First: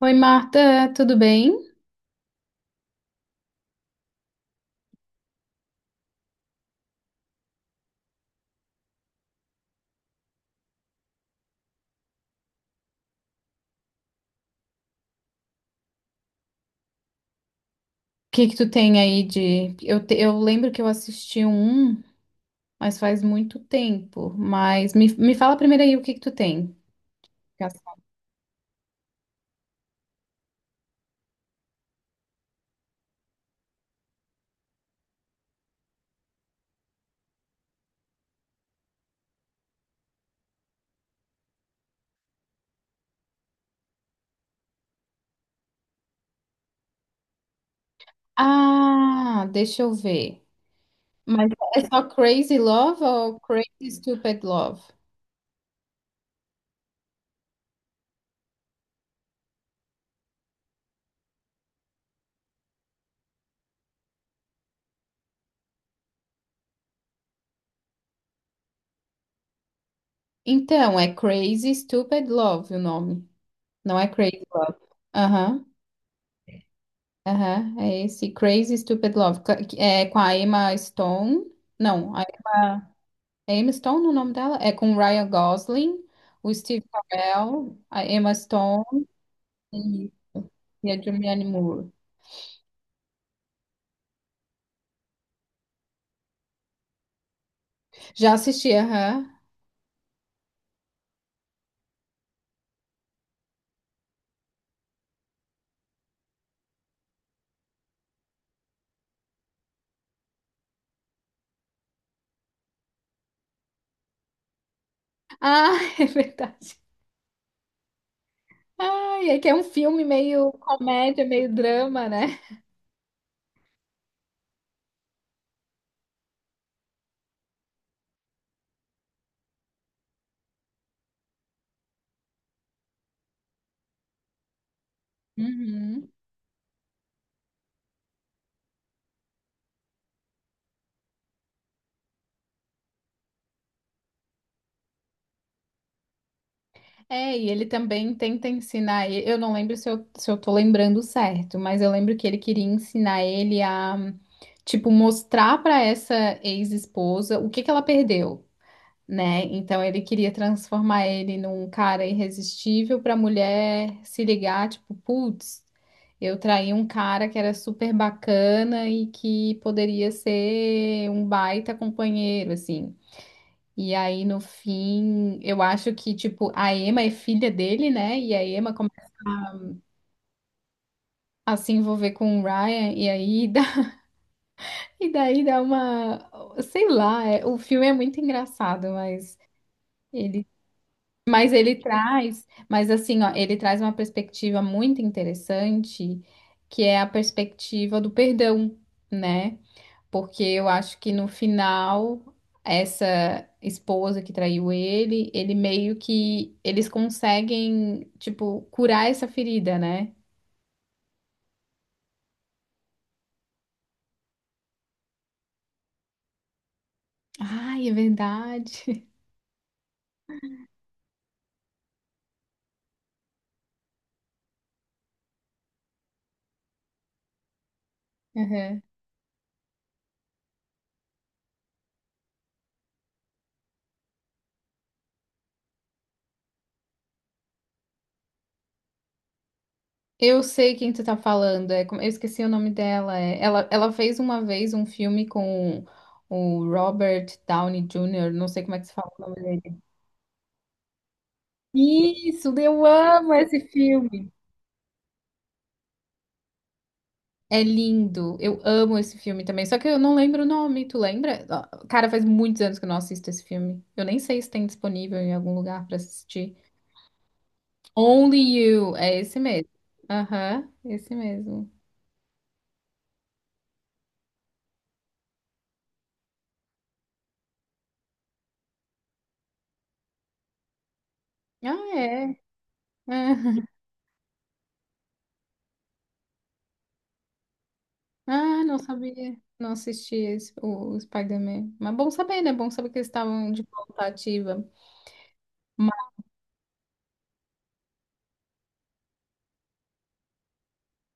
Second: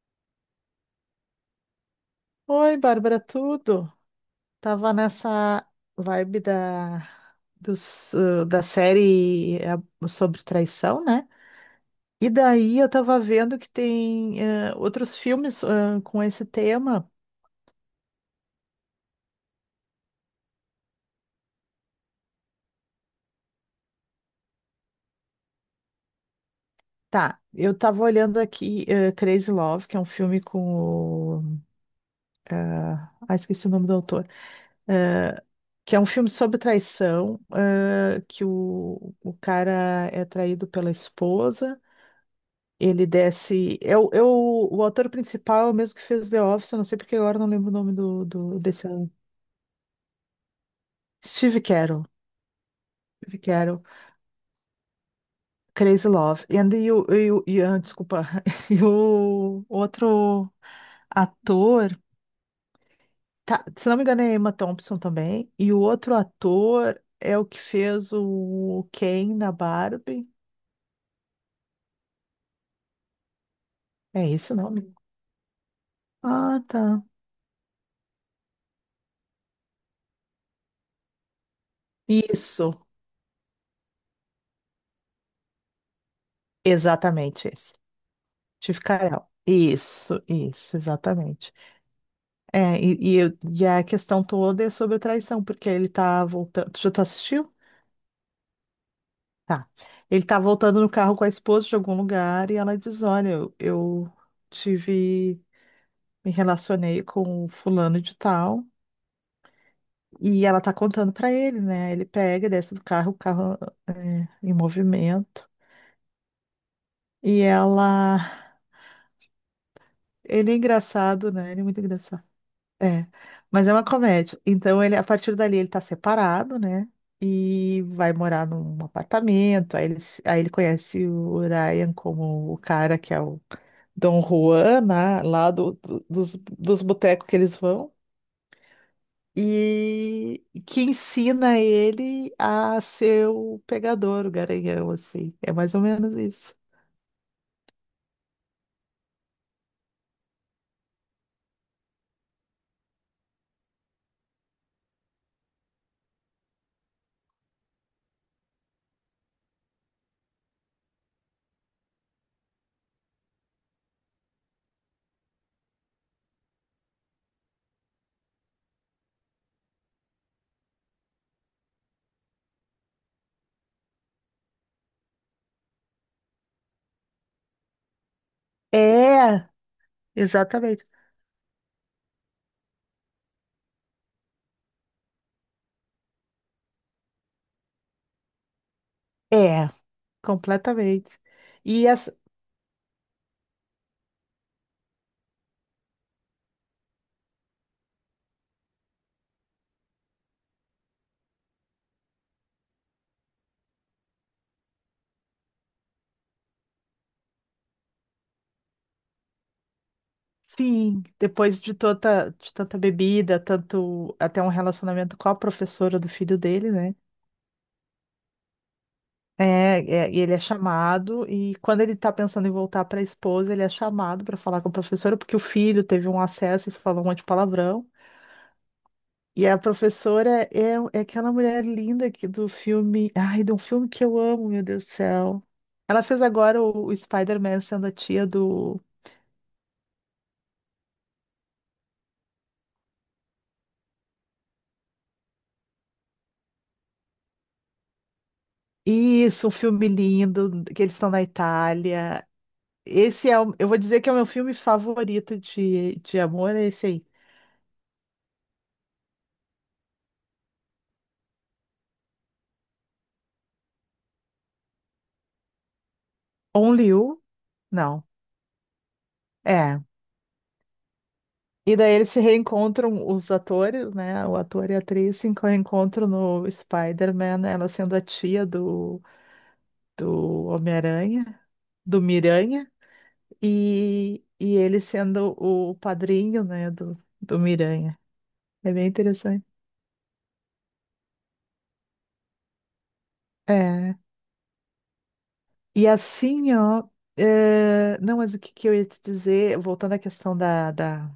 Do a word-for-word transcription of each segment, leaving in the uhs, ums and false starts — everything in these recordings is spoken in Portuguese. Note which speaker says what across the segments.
Speaker 1: Oi, Marta, tudo bem? O
Speaker 2: Oi, Bárbara, tudo? Tava nessa vibe da, dos, uh, da série eh, sobre traição, né? E daí eu tava vendo que tem eh, outros filmes ah, com esse tema.
Speaker 1: que que tu tem aí de... Eu, te- eu lembro que eu assisti um, mas faz muito tempo. Mas me, me fala primeiro aí o que que tu tem.
Speaker 2: Tá, eu tava olhando aqui eh, Crazy Love, que é um filme com o, ah, ah, esqueci o nome do autor. Eh, que é um filme sobre traição, ah, que o, o cara é traído pela esposa. Ele desce. É o, é o, o ator principal, é o mesmo que fez The Office, eu não sei porque agora eu não lembro o nome do, do desse. Ano.
Speaker 1: Ah, deixa eu ver. Mas
Speaker 2: Steve
Speaker 1: é só
Speaker 2: Carell.
Speaker 1: Crazy Love ou
Speaker 2: Steve Carell,
Speaker 1: Crazy Stupid Love?
Speaker 2: Crazy Love. E And you, you, you, ah, desculpa. E o outro ator. Tá, se não me engano, é Emma Thompson também. E o outro ator é o que fez o Ken na Barbie.
Speaker 1: Então, é Crazy Stupid Love o nome. Não é
Speaker 2: É
Speaker 1: Crazy
Speaker 2: esse o
Speaker 1: Love.
Speaker 2: nome?
Speaker 1: Aham,
Speaker 2: Ah, tá.
Speaker 1: aham. É esse Crazy Stupid Love. ca- que é com a Emma Stone. Não, a
Speaker 2: Isso,
Speaker 1: Emma. É Emma Stone o nome dela? É com o Ryan Gosling, o Steve
Speaker 2: exatamente esse.
Speaker 1: Carell, a Emma
Speaker 2: Steve
Speaker 1: Stone
Speaker 2: Carell.
Speaker 1: e
Speaker 2: Isso, isso,
Speaker 1: e a Julianne
Speaker 2: exatamente.
Speaker 1: Moore.
Speaker 2: É, e, e, eu- e a questão toda é sobre a traição, porque ele tá voltando. Tu já tu assistiu?
Speaker 1: Já assisti, aham.
Speaker 2: Tá. Ele tá voltando no carro com a esposa de algum lugar e ela diz: Olha, eu, eu tive. Me relacionei com o fulano de tal. E ela tá contando pra ele, né? Ele pega, desce do carro, o carro é, em movimento.
Speaker 1: Ah, é verdade.
Speaker 2: E ela.
Speaker 1: Ai, é que é um filme meio
Speaker 2: Ele é
Speaker 1: comédia,
Speaker 2: engraçado,
Speaker 1: meio
Speaker 2: né? Ele é muito
Speaker 1: drama,
Speaker 2: engraçado.
Speaker 1: né?
Speaker 2: É, mas é uma comédia. Então ele, a partir dali, ele tá separado, né? E vai morar num apartamento. Aí ele, se- aí ele conhece o Ryan como o cara que é o Dom Juan, né? Lá do, do-
Speaker 1: Uhum.
Speaker 2: dos, dos botecos que eles vão. E que ensina ele a ser o pegador, o garanhão, assim. É mais ou menos isso.
Speaker 1: É, e ele também tenta ensinar. e- Eu não lembro se eu, se eu tô lembrando certo, mas eu lembro que ele queria ensinar ele a, tipo, mostrar pra essa ex-esposa o que que ela perdeu, né? Então ele queria transformar ele num cara irresistível para a mulher se ligar, tipo, putz, eu traí um cara que era super bacana e que poderia ser um baita companheiro, assim. E aí no fim, eu acho que tipo a Emma é filha dele, né? E a Emma começa
Speaker 2: É, exatamente.
Speaker 1: a se envolver com o Ryan e aí dá, e daí dá uma, sei lá, é- o filme é muito engraçado, mas
Speaker 2: É,
Speaker 1: ele
Speaker 2: completamente.
Speaker 1: Mas ele
Speaker 2: E
Speaker 1: traz, mas assim, ó, ele traz uma perspectiva muito interessante, que é a perspectiva do perdão, né? Porque eu acho que no final essa esposa que traiu ele, ele meio que eles conseguem, tipo, curar essa ferida, né?
Speaker 2: sim, depois de tanta, de tanta bebida, tanto até um relacionamento com a professora do filho dele, né?
Speaker 1: Ai, é verdade.
Speaker 2: É, é, e ele é chamado, e quando ele tá pensando em voltar para a esposa, ele é chamado para falar com a professora, porque o filho teve um acesso e falou um monte de palavrão.
Speaker 1: Aham.
Speaker 2: E a professora é, é aquela mulher linda que do filme. Ai, de um filme que eu amo, meu Deus do céu. Ela fez agora o, o Spider-Man sendo a tia do.
Speaker 1: Eu sei quem tu tá falando, é, como- eu esqueci o nome dela. É, ela, ela fez uma vez um filme com o Robert Downey júnior, não sei como é que se fala o nome
Speaker 2: Isso, um
Speaker 1: dele.
Speaker 2: filme lindo, que eles estão na Itália.
Speaker 1: Isso, eu
Speaker 2: Esse
Speaker 1: amo
Speaker 2: é o,
Speaker 1: esse
Speaker 2: eu vou dizer que é o meu
Speaker 1: filme.
Speaker 2: filme favorito de, de amor, é esse aí.
Speaker 1: É lindo, eu amo esse filme também, só que eu não lembro o nome, tu lembra? Ó, cara, faz muitos anos que eu não assisto esse filme. Eu nem sei se tem disponível em algum lugar pra assistir.
Speaker 2: Only You? Não.
Speaker 1: Only You, é esse mesmo.
Speaker 2: É.
Speaker 1: Aham, esse mesmo.
Speaker 2: E daí eles se reencontram, os atores, né? O ator e a atriz se reencontram no Spider-Man, ela sendo a tia do, do Homem-Aranha,
Speaker 1: Ah,
Speaker 2: do
Speaker 1: é.
Speaker 2: Miranha, e, e ele sendo o padrinho, né, do, do Miranha.
Speaker 1: Ah,
Speaker 2: É
Speaker 1: não
Speaker 2: bem
Speaker 1: sabia.
Speaker 2: interessante.
Speaker 1: Não assisti esse, o, o Spider-Man. Mas bom saber, né? Bom saber que eles estavam de
Speaker 2: É.
Speaker 1: volta ativa.
Speaker 2: E
Speaker 1: Mas
Speaker 2: assim, ó. é, Não, mas o que que eu ia te dizer, voltando à questão da, da-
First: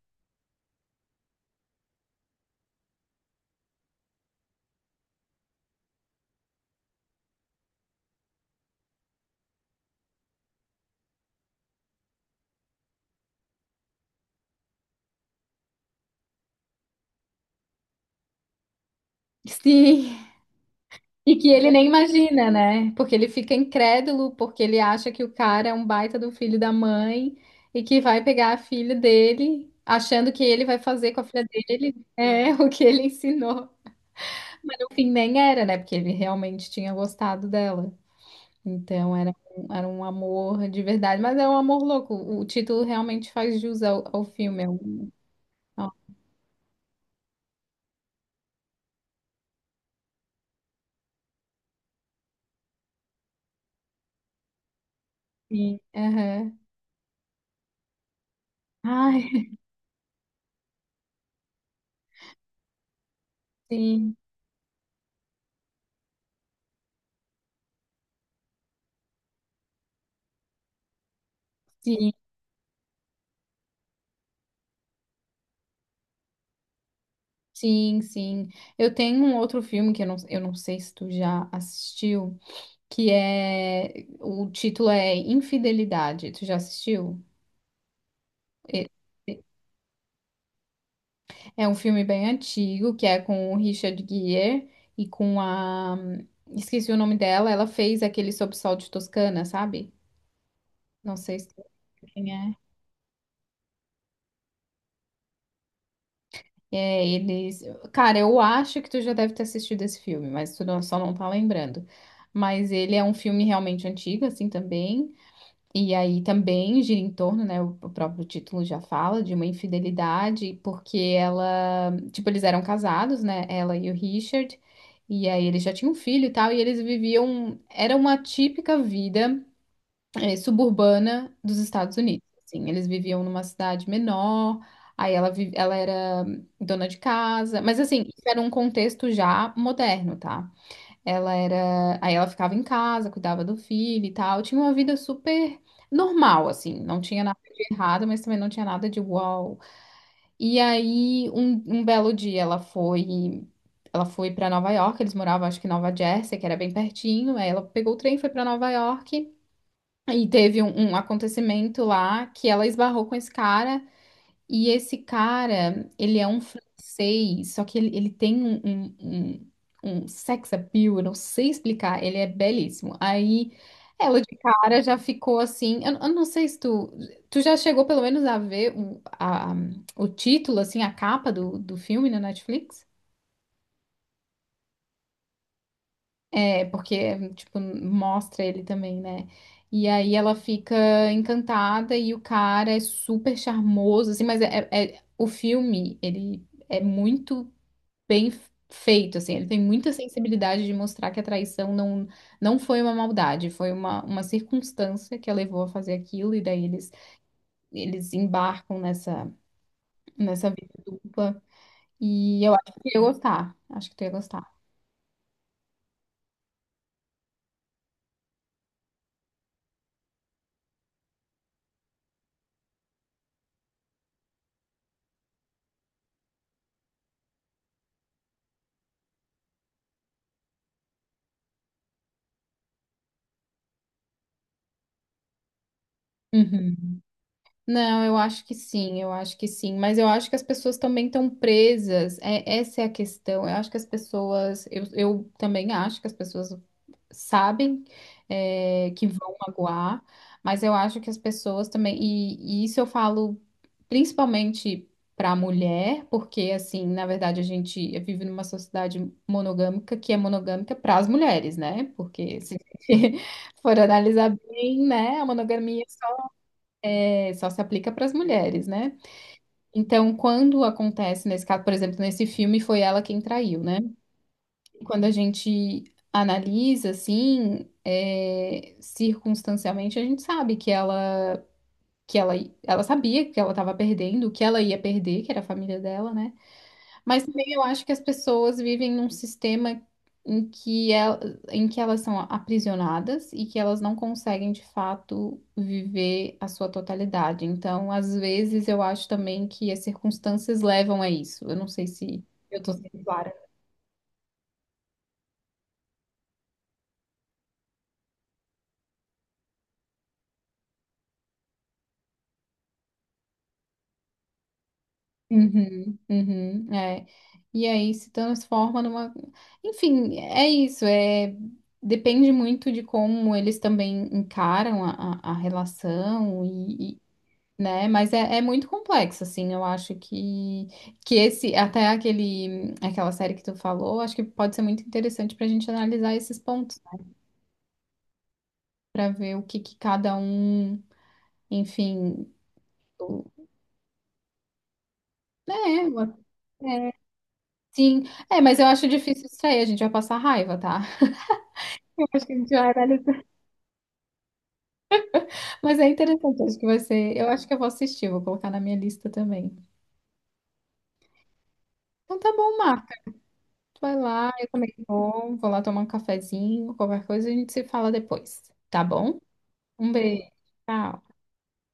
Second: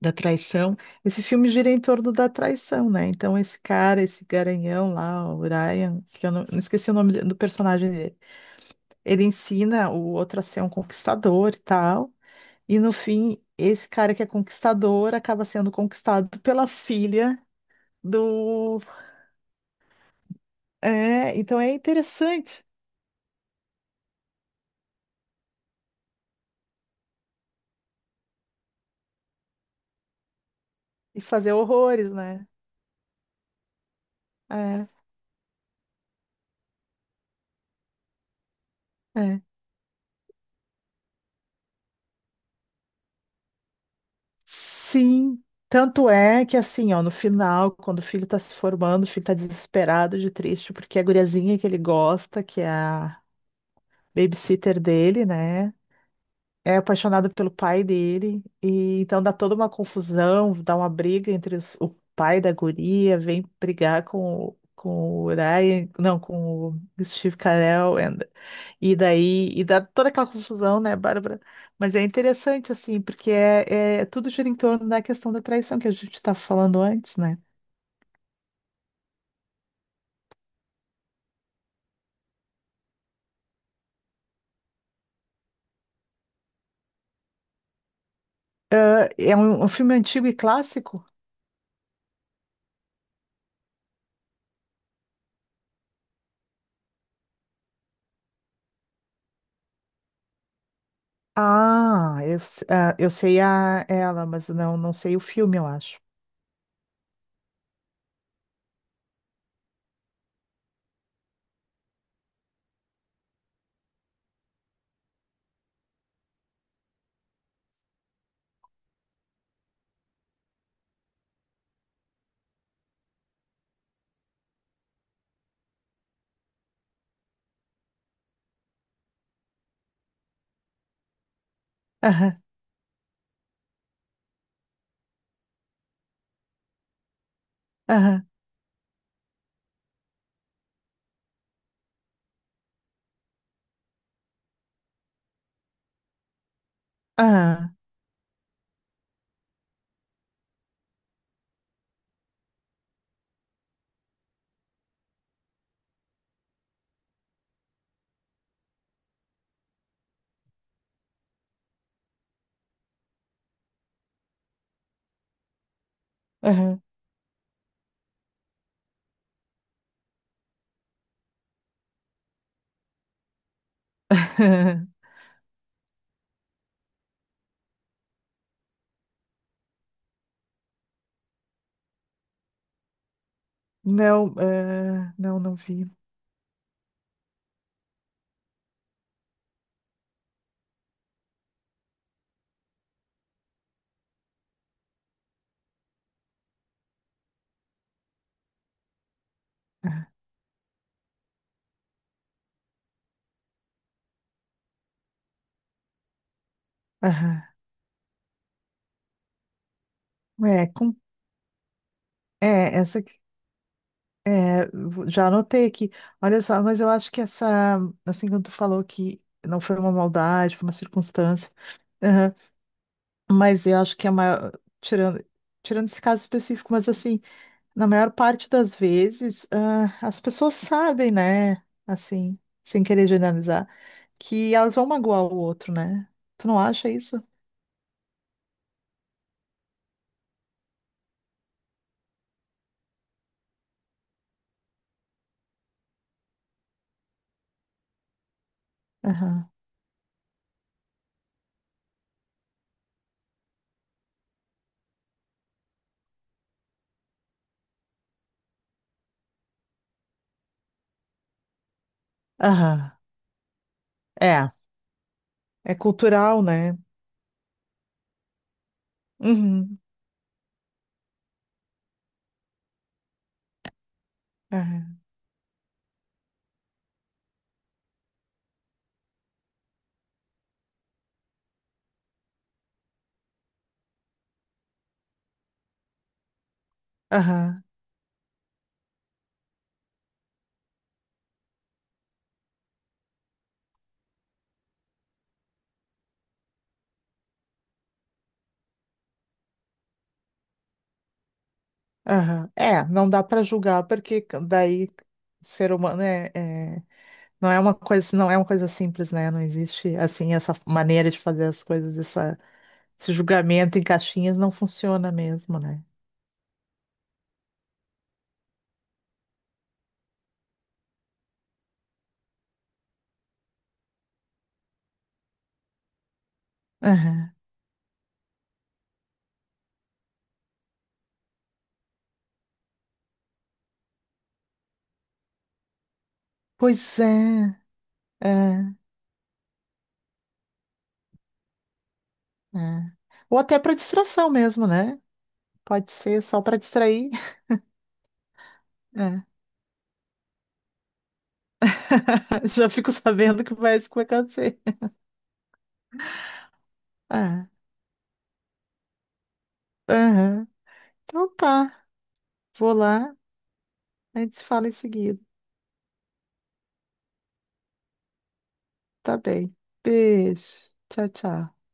Speaker 2: da traição. Esse filme gira em torno da traição, né? Então, esse cara, esse garanhão lá, o Ryan, que eu não, não esqueci o nome de- do personagem dele, ele ensina o outro a ser um conquistador e tal. E no fim, esse cara que é conquistador acaba sendo conquistado pela filha do.
Speaker 1: sim. E
Speaker 2: É,
Speaker 1: que
Speaker 2: então
Speaker 1: ele
Speaker 2: é
Speaker 1: nem imagina,
Speaker 2: interessante.
Speaker 1: né? Porque ele fica incrédulo, porque ele acha que o cara é um baita do filho da mãe e que vai pegar a filha dele, achando que ele vai fazer com
Speaker 2: E
Speaker 1: a filha
Speaker 2: fazer
Speaker 1: dele
Speaker 2: horrores, né?
Speaker 1: é o que ele ensinou. No
Speaker 2: É,
Speaker 1: fim, nem era, né? Porque ele realmente tinha gostado dela. Então era,
Speaker 2: é.
Speaker 1: um- era um amor de verdade, mas é um amor louco. O título realmente faz jus ao, ao filme. É um,
Speaker 2: Sim,
Speaker 1: ao
Speaker 2: tanto é que assim, ó, no final, quando o filho tá se formando, o filho tá desesperado de triste, porque a guriazinha que ele gosta, que é a babysitter dele, né?
Speaker 1: fim. Aham.
Speaker 2: É apaixonado pelo pai dele, e então dá
Speaker 1: Ai,
Speaker 2: toda uma confusão, dá uma briga entre os- o pai da guria, vem brigar
Speaker 1: sim,
Speaker 2: com, o- com o Ryan, não, com o Steve Carell, and- e daí, e dá toda aquela confusão, né, Bárbara? Mas é
Speaker 1: sim,
Speaker 2: interessante, assim, porque é, é- tudo gira em torno da questão da traição que a gente estava falando antes, né?
Speaker 1: sim, sim. Eu tenho um outro filme que eu não, eu não sei se tu já assistiu, que é. O título é Infidelidade. Tu já assistiu? E-
Speaker 2: Ah, é um, um filme antigo e clássico?
Speaker 1: É um filme bem antigo, que é com o Richard Gere e com a. Esqueci o nome dela, ela fez aquele Sob Sol de Toscana, sabe? Não sei se.
Speaker 2: Ah, eu,
Speaker 1: É,
Speaker 2: s- ah, eu sei a, ela, mas não, não sei o filme, eu acho.
Speaker 1: é, eles. Cara, eu acho que tu já deve ter assistido esse filme, mas tu não- só não tá lembrando. Mas ele é um filme realmente antigo, assim também. E aí também gira em torno, né? O o próprio título já fala de uma infidelidade, porque ela. Tipo, eles eram casados, né? Ela e o Richard. E aí eles já tinham um filho e tal, e eles viviam. Era uma típica vida, é, suburbana dos Estados Unidos.
Speaker 2: Aham,
Speaker 1: Assim, eles viviam numa cidade menor, aí ela, vi- ela era dona de casa, mas assim, isso
Speaker 2: aham.
Speaker 1: era um contexto já moderno, tá? Ela era, aí ela ficava em casa, cuidava do filho e tal, tinha uma vida super normal, assim, não tinha nada
Speaker 2: Ah,
Speaker 1: de errado, mas também não tinha nada de uau. E aí, um, um belo dia, ela foi Ela foi para Nova York, eles moravam, acho que em Nova Jersey, que era bem pertinho. Aí ela pegou o trem, foi para Nova York. E teve um, um acontecimento lá que ela esbarrou com esse cara, e esse cara, ele é um
Speaker 2: aham.
Speaker 1: francês, só que ele, ele tem um, um, um- um sex appeal, eu não sei explicar, ele é belíssimo. Aí ela de cara já ficou assim, eu, eu não sei se tu, tu já chegou pelo menos a ver o, a- o título, assim, a capa do, do filme na Netflix?
Speaker 2: Não, ah, não, não vi.
Speaker 1: É, porque, tipo, mostra ele também, né? E aí ela fica encantada e o cara é super charmoso, assim, mas é, é- é, o filme, ele é muito bem f- feito, assim, ele tem muita
Speaker 2: Ah,
Speaker 1: sensibilidade de mostrar que a traição não, não foi uma maldade, foi uma, uma circunstância que a levou a fazer aquilo, e daí eles,
Speaker 2: aham.
Speaker 1: eles embarcam nessa, nessa
Speaker 2: É,
Speaker 1: vida
Speaker 2: com,
Speaker 1: dupla. E eu acho
Speaker 2: é,
Speaker 1: que eu
Speaker 2: essa
Speaker 1: ia
Speaker 2: que-
Speaker 1: gostar, acho que tu ia gostar.
Speaker 2: é, vo- já anotei aqui. Olha só, mas eu acho que essa, assim, quando tu falou que não foi uma maldade, foi uma circunstância, aham, mas eu acho que a maior, tirando, tirando esse caso específico, mas assim, na maior parte das vezes, ah, as pessoas sabem, né, assim, sem querer generalizar, que elas vão magoar o outro, né? Tu não
Speaker 1: Uhum.
Speaker 2: acha isso?
Speaker 1: Não, eu acho que sim, eu acho que sim, mas eu acho que as pessoas também estão presas, é, essa é a questão. Eu acho que as pessoas, eu, eu também acho que as pessoas sabem é, que vão magoar, mas eu acho que as pessoas também, e, e isso eu falo principalmente para a mulher, porque assim, na verdade a gente vive numa sociedade monogâmica que é monogâmica para as mulheres, né? Porque se
Speaker 2: Aham.
Speaker 1: for analisar
Speaker 2: É,
Speaker 1: bem, né, a
Speaker 2: é
Speaker 1: monogamia
Speaker 2: cultural, né?
Speaker 1: é, só se aplica para as mulheres, né?
Speaker 2: Uhum.
Speaker 1: Então, quando acontece nesse caso, por exemplo, nesse filme foi ela quem traiu, né?
Speaker 2: Aham.
Speaker 1: Quando a gente analisa assim, é, circunstancialmente, a gente sabe que ela que ela, ela sabia que ela estava perdendo, o que ela ia perder, que era a família dela, né? Mas também eu
Speaker 2: Aham.
Speaker 1: acho que as pessoas vivem num sistema em que, el- em que elas são aprisionadas e que elas não conseguem, de fato, viver a sua totalidade. Então, às vezes, eu acho também que as circunstâncias levam a isso. Eu não sei se
Speaker 2: Aham.
Speaker 1: eu estou
Speaker 2: É,
Speaker 1: sendo
Speaker 2: não dá
Speaker 1: clara.
Speaker 2: para julgar porque daí o ser humano é, é- não é uma coisa, não é uma coisa simples, né? Não existe assim essa maneira de fazer as coisas, essa, esse julgamento em caixinhas não funciona mesmo, né?
Speaker 1: Uhum, uhum, é. E aí se transforma numa. Enfim, é isso. É... Depende muito de como eles também encaram a, a- a relação,
Speaker 2: Aham.
Speaker 1: né? Mas é, é muito complexo, assim. Eu acho que que esse até aquele aquela série que tu falou, acho que pode ser muito interessante para a gente analisar esses pontos,
Speaker 2: Pois
Speaker 1: né?
Speaker 2: é, é,
Speaker 1: Para ver o que, que cada um, enfim,
Speaker 2: é.
Speaker 1: o-
Speaker 2: Ou até para distração mesmo, né?
Speaker 1: né?
Speaker 2: Pode ser só para
Speaker 1: o- É,
Speaker 2: distrair.
Speaker 1: sim, é, mas eu acho
Speaker 2: É.
Speaker 1: difícil isso aí, a gente vai passar raiva, tá? Eu acho que a gente
Speaker 2: Já
Speaker 1: vai
Speaker 2: fico
Speaker 1: analisar.
Speaker 2: sabendo que vai isso que vai acontecer.
Speaker 1: Mas é interessante, acho que vai ser. Eu acho
Speaker 2: É.
Speaker 1: que eu vou assistir, vou colocar na minha lista também.
Speaker 2: Aham. Então tá,
Speaker 1: Então tá bom,
Speaker 2: vou
Speaker 1: Marco.
Speaker 2: lá,
Speaker 1: Tu vai
Speaker 2: a
Speaker 1: lá,
Speaker 2: gente se
Speaker 1: eu
Speaker 2: fala em
Speaker 1: também
Speaker 2: seguida.
Speaker 1: vou, vou lá tomar um cafezinho, qualquer coisa a gente se fala depois, tá
Speaker 2: Tá
Speaker 1: bom?
Speaker 2: bem.
Speaker 1: Um beijo.
Speaker 2: Beijo.
Speaker 1: Tchau.
Speaker 2: Tchau, tchau.